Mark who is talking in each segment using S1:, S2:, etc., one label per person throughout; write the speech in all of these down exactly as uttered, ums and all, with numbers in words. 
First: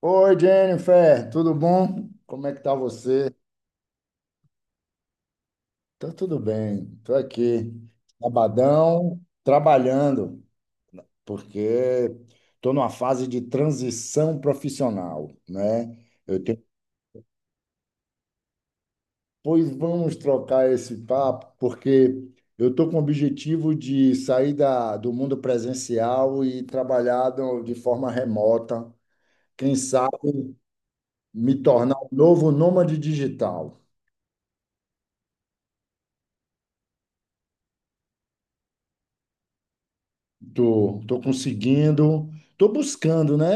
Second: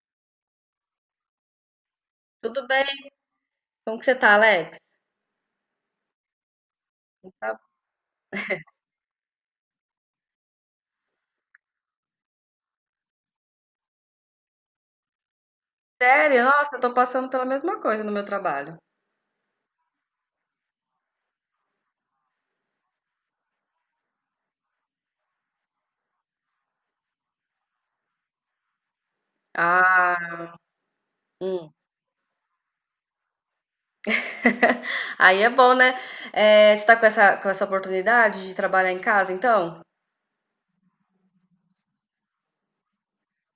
S1: Oi, Jennifer, tudo bom? Como é que
S2: Tudo
S1: tá
S2: bem?
S1: você?
S2: Como que você tá, Alex?
S1: Tá tudo bem, tô
S2: Tá-
S1: aqui, sabadão, trabalhando, porque tô numa fase de transição profissional, né?
S2: Sério?
S1: Eu tenho...
S2: Nossa, eu tô passando pela mesma coisa no meu trabalho.
S1: Pois vamos trocar esse papo, porque eu tô com o objetivo de sair da, do mundo presencial e trabalhar do- de forma remota, quem sabe
S2: Ah,
S1: me
S2: hum.
S1: tornar um novo nômade digital.
S2: Aí é bom, né? É, você tá com essa, com essa oportunidade de trabalhar em casa, então?
S1: Tô, tô conseguindo, tô buscando, né?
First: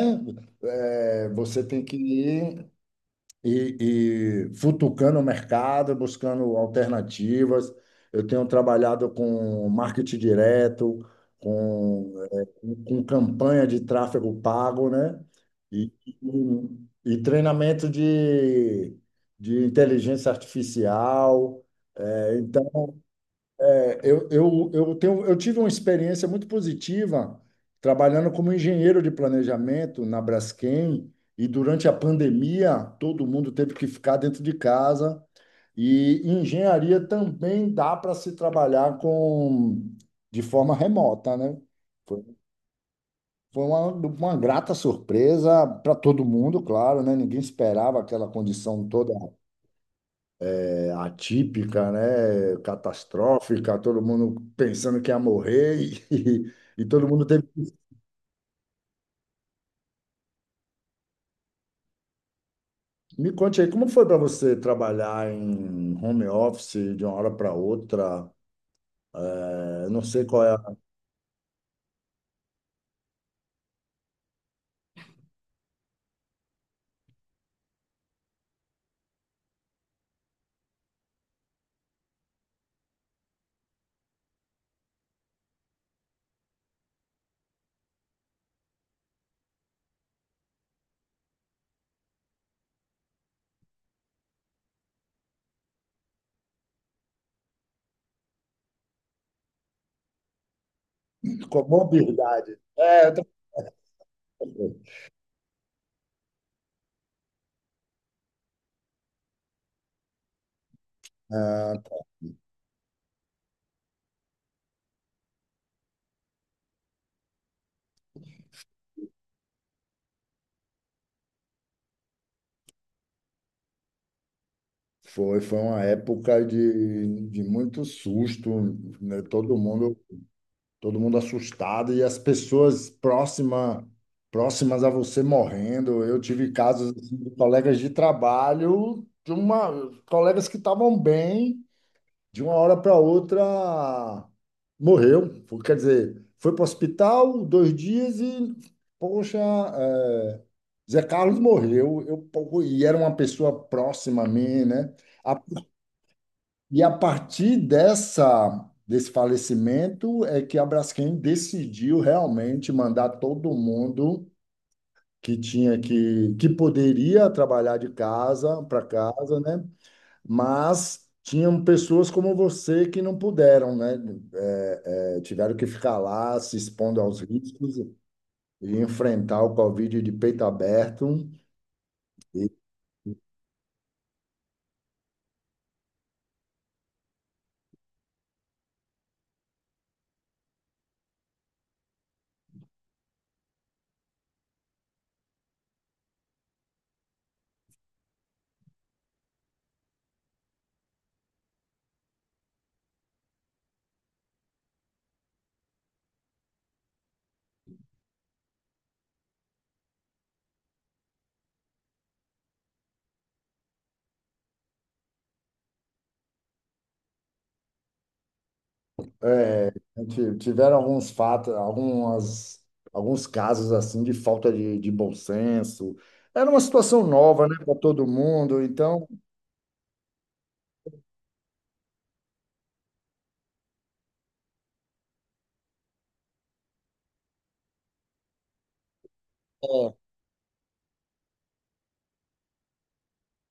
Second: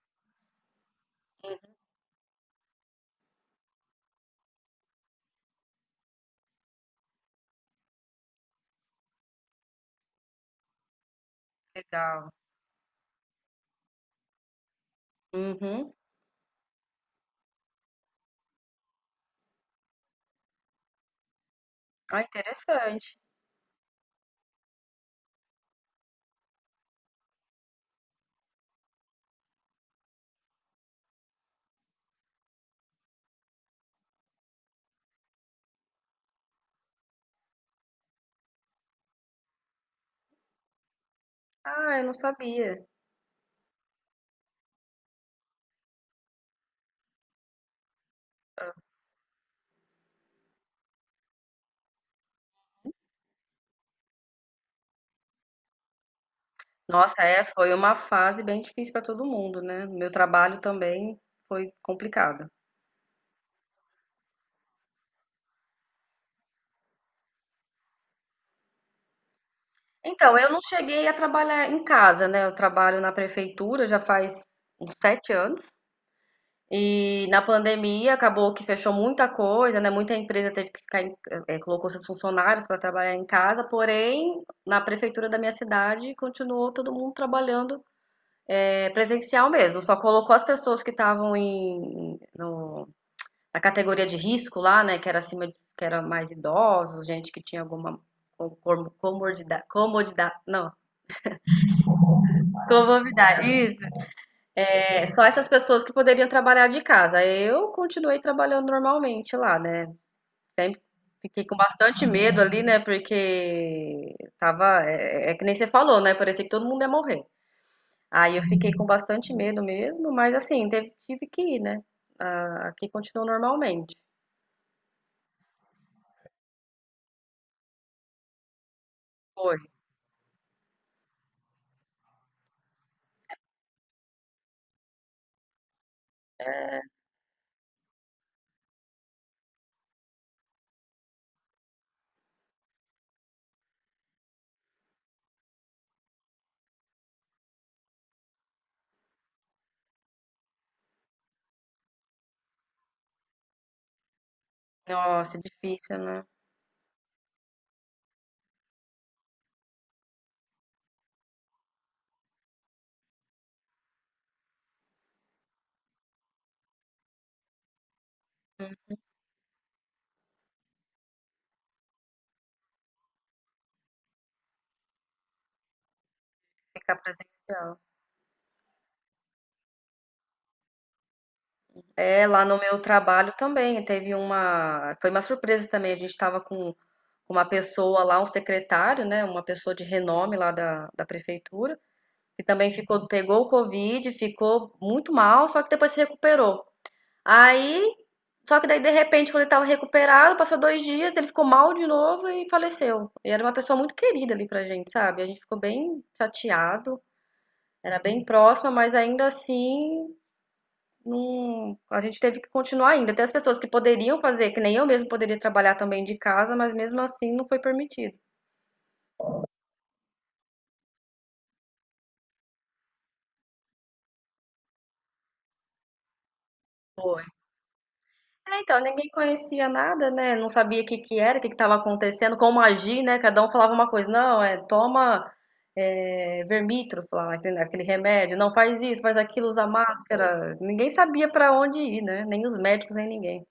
S1: É, você tem que ir e, e futucando o mercado, buscando alternativas. Eu tenho trabalhado com marketing direto, com,
S2: Legal.
S1: é, com, com campanha de tráfego pago, né?
S2: Uhum.
S1: E, e, e treinamento de, de inteligência artificial.
S2: Ah,
S1: é,
S2: interessante.
S1: eu, eu, eu tenho, eu tive uma experiência muito positiva trabalhando como engenheiro de planejamento na Braskem, e durante a pandemia todo mundo teve que ficar dentro de casa, e em engenharia também dá para se trabalhar com de forma remota, né?
S2: Ah, eu não
S1: Foi,
S2: sabia.
S1: foi uma, uma grata surpresa para todo mundo, claro, né? Ninguém esperava aquela condição toda, é, atípica, né? Catastrófica, todo mundo pensando que ia morrer e, e todo
S2: Nossa,
S1: mundo
S2: é,
S1: teve.
S2: foi uma fase bem difícil para todo mundo, né? Meu trabalho também foi complicado.
S1: Me conte aí, como foi para você trabalhar em home office de uma hora para outra? É, eu não sei
S2: Então,
S1: qual
S2: eu
S1: é a
S2: não cheguei a trabalhar em casa, né? Eu trabalho na prefeitura já faz uns sete anos. E na pandemia acabou que fechou muita coisa, né? Muita empresa teve que ficar, em, eh, colocou seus funcionários para trabalhar em casa, porém, na prefeitura da minha cidade continuou todo mundo trabalhando eh, presencial mesmo. Só colocou as pessoas que estavam em no- na categoria de risco lá, né? Que era acima de, que era mais idosos, gente que tinha alguma com- com- comodidade, comodidade, não,
S1: comorbidade. É, eu
S2: comorbidade, isso.
S1: também.
S2: É, só essas pessoas que poderiam trabalhar de casa. Eu continuei trabalhando normalmente lá, né? Sempre fiquei com
S1: Ah,
S2: bastante
S1: tá.
S2: medo ali, né? Porque tava. É, é é que nem você falou, né? Parecia que todo mundo ia morrer. Aí eu fiquei com bastante medo mesmo, mas assim, teve- tive que ir, né? Ah, aqui continuou normalmente.
S1: foi, foi uma época de, de muito susto, né?
S2: Foi.
S1: Todo mundo todo mundo assustado e as pessoas próxima, próximas a você morrendo. Eu tive casos assim, de colegas de trabalho, de uma, colegas que estavam bem, de uma hora para outra morreu. Foi- Quer dizer, foi para o hospital dois dias e, poxa, é, Zé Carlos morreu. Eu, pô, e era uma pessoa próxima a mim, né?
S2: Nossa, difícil, né?
S1: E a partir dessa, desse falecimento é que a Braskem decidiu realmente mandar todo mundo que tinha que, que poderia trabalhar de casa para casa, né? Mas tinham pessoas como você que não puderam, né? É, é, tiveram que ficar lá se
S2: Ficar
S1: expondo aos riscos
S2: presencial.
S1: e enfrentar o Covid de peito aberto.
S2: É, lá no meu trabalho também teve uma. Foi uma surpresa também. A gente estava com com uma pessoa lá, um secretário, né? Uma pessoa de renome lá da, da prefeitura. Que também ficou, pegou o Covid, ficou muito mal, só que depois se recuperou. Aí, só que daí de repente, quando ele estava recuperado, passou dois dias, ele ficou mal de novo e faleceu. E era uma pessoa muito querida ali pra gente, sabe? A gente ficou bem chateado, era bem próxima, mas ainda assim, não... a gente teve que continuar ainda. Até as pessoas que poderiam fazer, que nem eu mesmo poderia trabalhar também de casa, mas mesmo assim não foi permitido.
S1: É, t- tiveram alguns fatos, algumas, alguns casos assim de falta de, de bom senso. Era uma situação nova, né, para todo
S2: É,
S1: mundo.
S2: então,
S1: Então,
S2: ninguém conhecia nada, né? Não sabia o que que era, o que que estava acontecendo, como agir, né? Cada um falava uma coisa, não, é, toma é, Vermitro, falava aquele, aquele remédio, não faz isso, faz aquilo, usa
S1: é,
S2: máscara. Ninguém sabia para onde ir, né? Nem os médicos, nem ninguém.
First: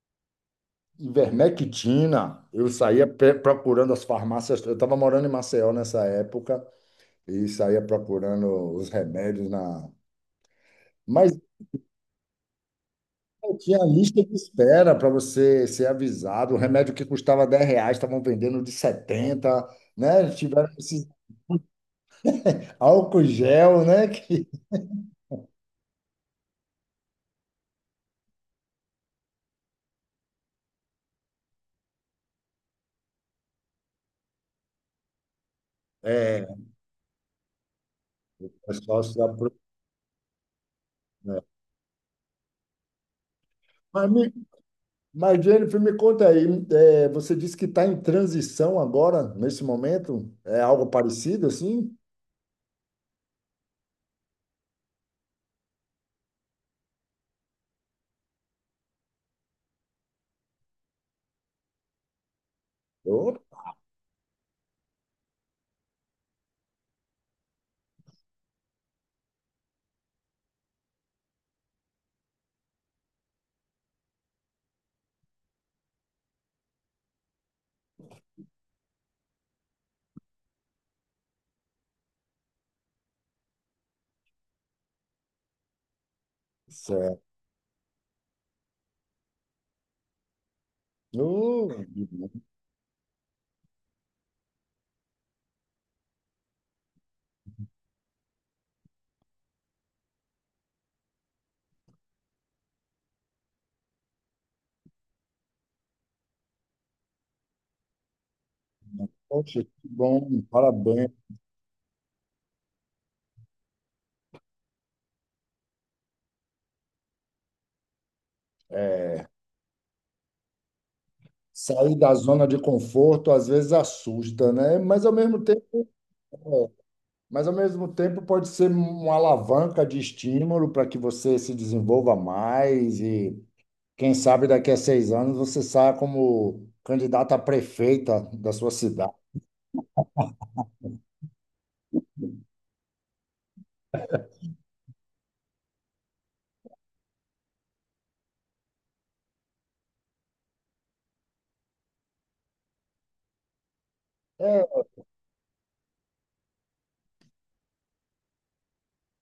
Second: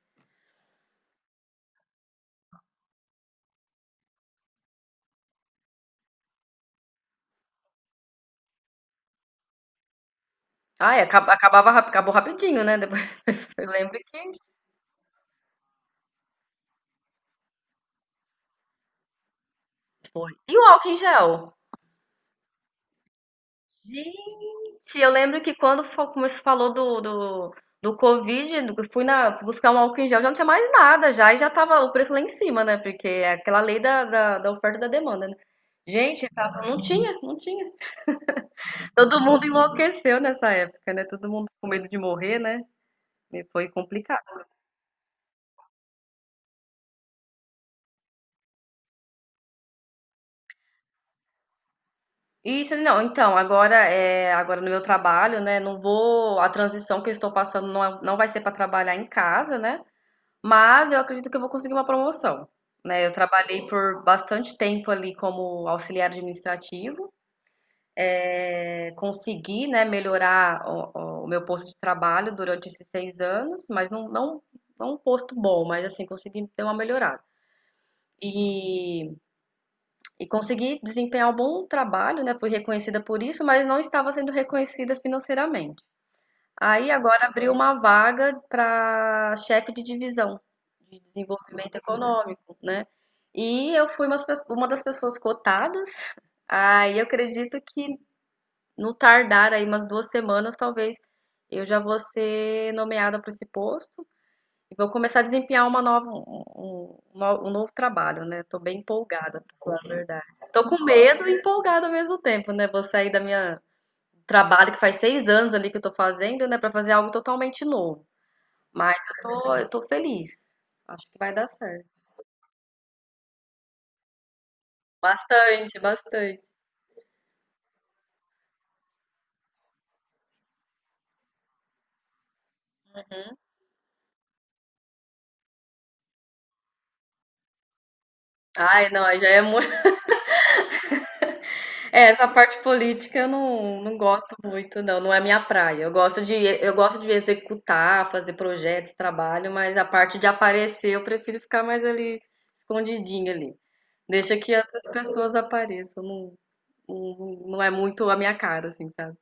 S1: ivermectina, eu saía pe- procurando as farmácias. Eu estava morando em Maceió nessa época e saía procurando os remédios na.
S2: Ah, é, acab-
S1: Mas
S2: acabava, rap- acabou rapidinho, né? Depois
S1: pô,
S2: eu
S1: tinha
S2: lembro
S1: lista de
S2: que.
S1: espera para você ser avisado. O remédio que custava dez reais estavam vendendo de setenta, né?
S2: Foi. E o
S1: Tiveram
S2: álcool em
S1: esses
S2: gel?
S1: álcool gel, né?
S2: Gente, eu lembro que quando fo- começou- falou do, do, do Covid, eu fui na, buscar um álcool em gel, já não tinha mais nada já, e já tava o preço lá em cima, né? Porque é aquela lei da, da, da oferta e da demanda, né? Gente,
S1: É,
S2: tava, não tinha, não tinha.
S1: é sócio
S2: Todo
S1: da.
S2: mundo
S1: Pro-
S2: enlouqueceu nessa época, né? Todo
S1: né?
S2: mundo com medo de morrer, né? E foi
S1: Mas,
S2: complicado.
S1: me, mas, Jennifer, me conta aí, é, você disse que está em transição agora, nesse momento? É algo parecido assim?
S2: Isso, não, então, agora é, agora no meu trabalho, né? Não vou, a transição que eu estou passando não, é- não vai ser para trabalhar em casa, né? Mas eu acredito que eu vou conseguir uma promoção, né. Eu
S1: Ô,
S2: trabalhei por bastante tempo ali como auxiliar administrativo, eh, consegui, né, melhorar o o meu posto de trabalho durante esses seis anos, mas não não não um posto bom, mas assim, consegui ter uma melhorada. E e consegui desempenhar um bom trabalho, né, fui reconhecida por isso, mas não estava sendo reconhecida financeiramente. Aí
S1: certo.
S2: agora abriu uma vaga para chefe de divisão de
S1: Ô,
S2: desenvolvimento econômico, né? E eu fui umas pes- uma das pessoas cotadas. Aí eu acredito que no tardar aí umas duas semanas, talvez eu já vou ser nomeada para esse posto e vou começar a desempenhar uma nova, um, um- um no- um novo trabalho, né? Tô bem empolgada, pra
S1: poxa, que
S2: falar a verdade.
S1: bom,
S2: Tô com
S1: parabéns.
S2: medo e empolgada ao mesmo tempo, né? Vou sair da minha trabalho que faz seis anos ali que eu tô fazendo, né, pra fazer algo totalmente novo. Mas eu tô, eu tô feliz. Acho que vai dar certo.
S1: Sair da zona de conforto às vezes assusta, né? Mas ao mesmo
S2: Bastante,
S1: tempo,
S2: bastante.
S1: mas ao mesmo tempo pode ser uma alavanca de estímulo para que você se desenvolva mais e quem sabe daqui a seis anos você saia como candidata a prefeita da sua
S2: Ai, não,
S1: cidade.
S2: aí já é muito. É, essa parte política eu não, não gosto muito, não. Não é minha praia. Eu gosto de, eu gosto de executar, fazer projetos, trabalho, mas a parte de aparecer eu prefiro ficar mais ali escondidinha ali. Deixa que
S1: É,
S2: outras pessoas apareçam. Não, não, não é muito a minha cara, assim, sabe?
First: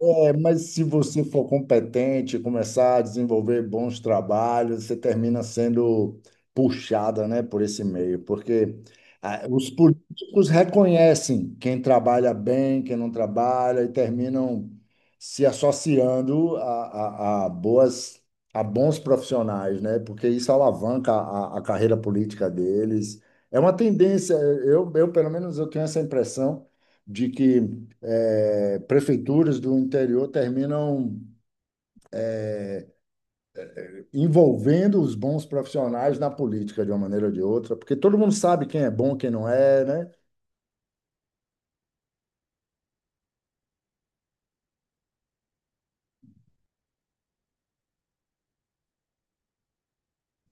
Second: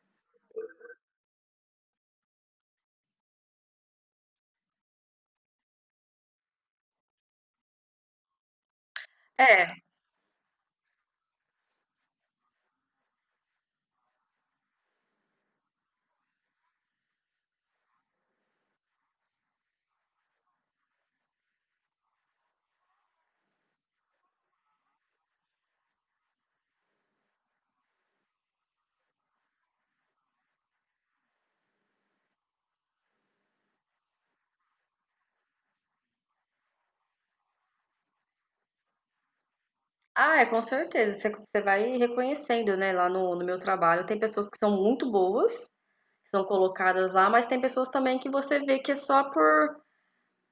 S1: é, mas se você for competente, começar a desenvolver bons trabalhos, você termina sendo puxada, né, por esse meio, porque ah, os
S2: É,
S1: políticos reconhecem quem trabalha bem, quem não trabalha, e terminam se associando a, a, a boas, a bons profissionais, né, porque isso alavanca a, a carreira política deles. É uma tendência, eu, eu pelo menos eu tenho essa impressão de que é, prefeituras do interior terminam envolvendo os bons profissionais na política de uma maneira ou de outra, porque todo mundo sabe quem é bom, quem não é, né?
S2: ah, é, com certeza. Você, você vai reconhecendo, né? Lá no, no meu trabalho, tem pessoas que são muito boas, que são colocadas lá, mas tem pessoas também que você vê que é só por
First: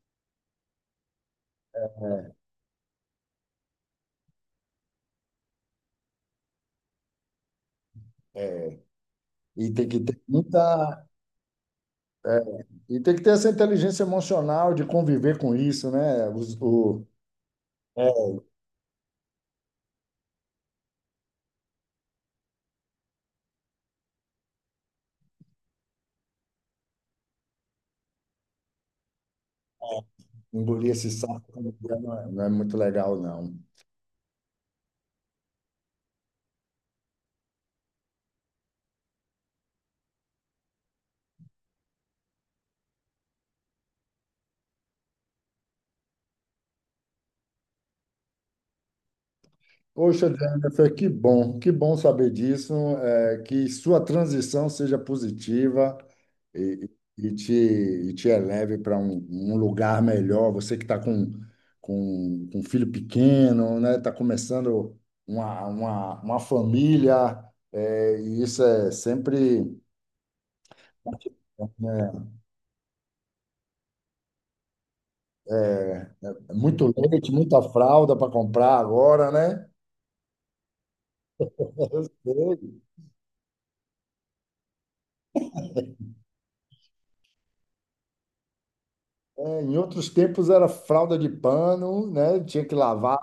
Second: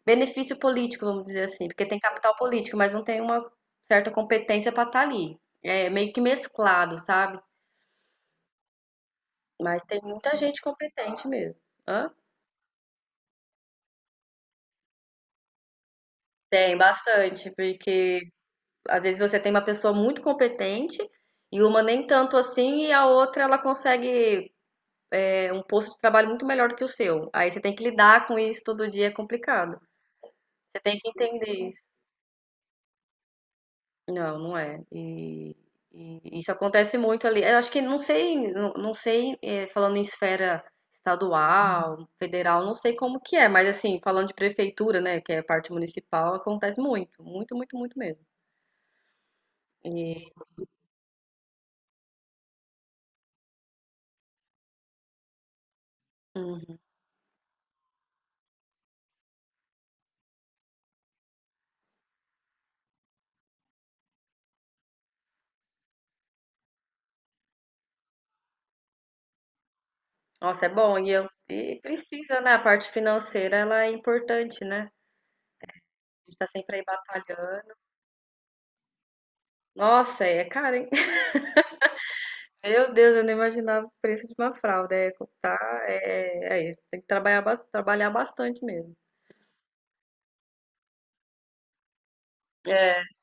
S2: benefício político, vamos dizer assim, porque tem capital político, mas não tem uma certa competência para estar ali. É meio que mesclado, sabe?
S1: É, e
S2: Mas
S1: tem
S2: tem
S1: que ter
S2: muita gente
S1: muita,
S2: competente mesmo. Hã?
S1: é, e tem que ter essa inteligência emocional de conviver com isso, né? Os-
S2: Tem
S1: o,
S2: bastante,
S1: é,
S2: porque às vezes você tem uma pessoa muito competente e uma nem tanto assim, e a outra ela consegue é um posto de trabalho muito melhor do que o seu. Aí você tem que lidar com isso todo dia, é complicado. Você
S1: engolir
S2: tem que
S1: esse sapo
S2: entender isso.
S1: não é, não é muito legal, não.
S2: Não, não é. E, e isso acontece muito ali. Eu acho que não sei, não, não sei, eh, falando em esfera estadual, federal, não sei como que é, mas assim, falando de prefeitura, né, que é a parte municipal, acontece muito, muito, muito, muito mesmo.
S1: Poxa,
S2: E,
S1: Jennifer, que bom, que bom saber disso, é, que sua transição seja positiva
S2: uhum.
S1: e, e te, e te eleve para um, um lugar melhor. Você que está com, com, com um filho pequeno, né? Está começando uma, uma, uma família, é, e isso é sempre
S2: Nossa, é bom. E, eu, e
S1: né,
S2: precisa, né? A parte financeira, ela é importante, né? A gente tá sempre aí
S1: muito leite, muita
S2: batalhando.
S1: fralda para comprar agora, né?
S2: Nossa, é caro, hein? Meu Deus, eu não imaginava o preço de uma fralda. É, tá, é, é, tem que trabalhar, bas- trabalhar bastante mesmo.
S1: É, em outros tempos era fralda de pano, né? Tinha que
S2: É,
S1: lavar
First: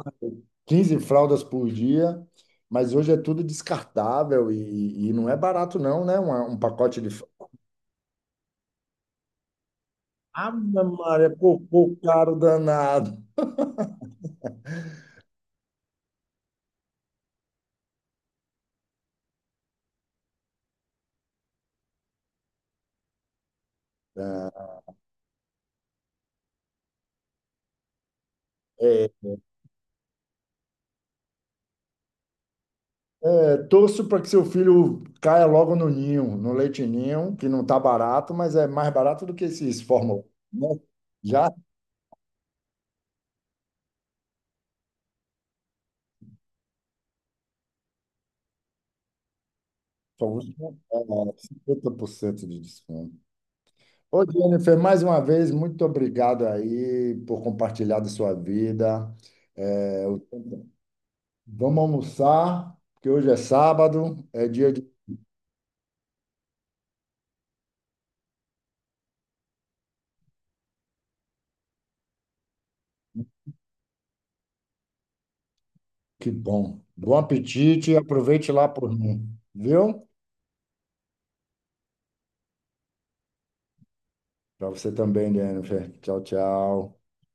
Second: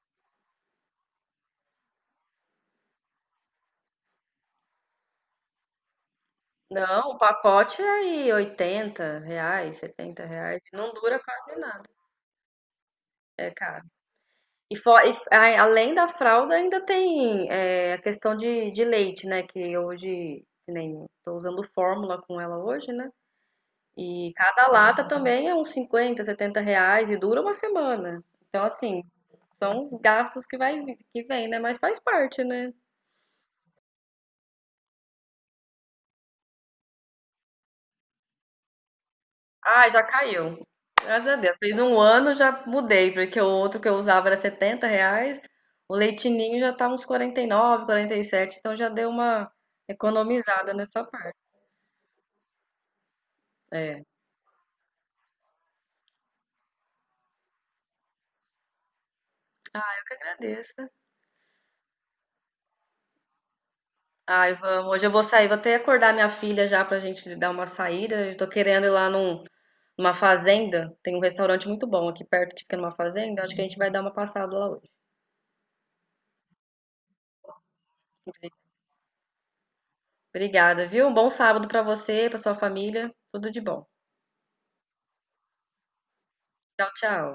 S1: quinze fraldas por dia, mas hoje é tudo descartável e, e não é barato não, né? Uma- Um, pacote de
S2: não, o
S1: fralda.
S2: pacote é aí oitenta reais, setenta reais,
S1: Ave
S2: não dura
S1: Maria,
S2: quase
S1: cocô
S2: nada,
S1: caro danado.
S2: é caro. E, fo- e a- além da fralda, ainda tem é, a questão de, de leite, né? Que hoje, que nem tô usando fórmula com ela hoje, né? E cada lata também é uns cinquenta, setenta reais e dura uma semana. Então, assim,
S1: É,
S2: são os gastos que vai, que vem, né? Mas faz parte, né?
S1: é, torço para que seu filho caia logo no ninho, no leite ninho, que não tá barato, mas é mais barato do que esses
S2: Ah, já
S1: fórmula,
S2: caiu.
S1: né?
S2: Graças a
S1: Já
S2: Deus. Fez um ano, já mudei, porque o outro que eu usava era setenta reais. O leitinho já tá uns quarenta quarenta e nove, quarenta e sete, então já deu uma
S1: só vou-
S2: economizada nessa parte.
S1: por cento de desconto.
S2: É,
S1: Ô, Jennifer, mais uma vez, muito obrigado aí por compartilhar da sua vida.
S2: que agradeço.
S1: Vamos almoçar, porque hoje é sábado, é
S2: Ai,
S1: dia de
S2: vamos. Hoje eu vou sair, vou até acordar minha filha já pra gente dar uma saída. Eu tô querendo ir lá num, uma fazenda, tem um restaurante muito bom aqui perto que fica numa fazenda, acho que a gente vai dar uma passada lá hoje.
S1: que bom. Bom apetite e aproveite lá por mim, viu?
S2: Obrigada, viu? Um bom sábado pra você, pra sua família, tudo de bom.
S1: Para você também, Jennifer. Tchau,
S2: Tchau,
S1: tchau.
S2: tchau.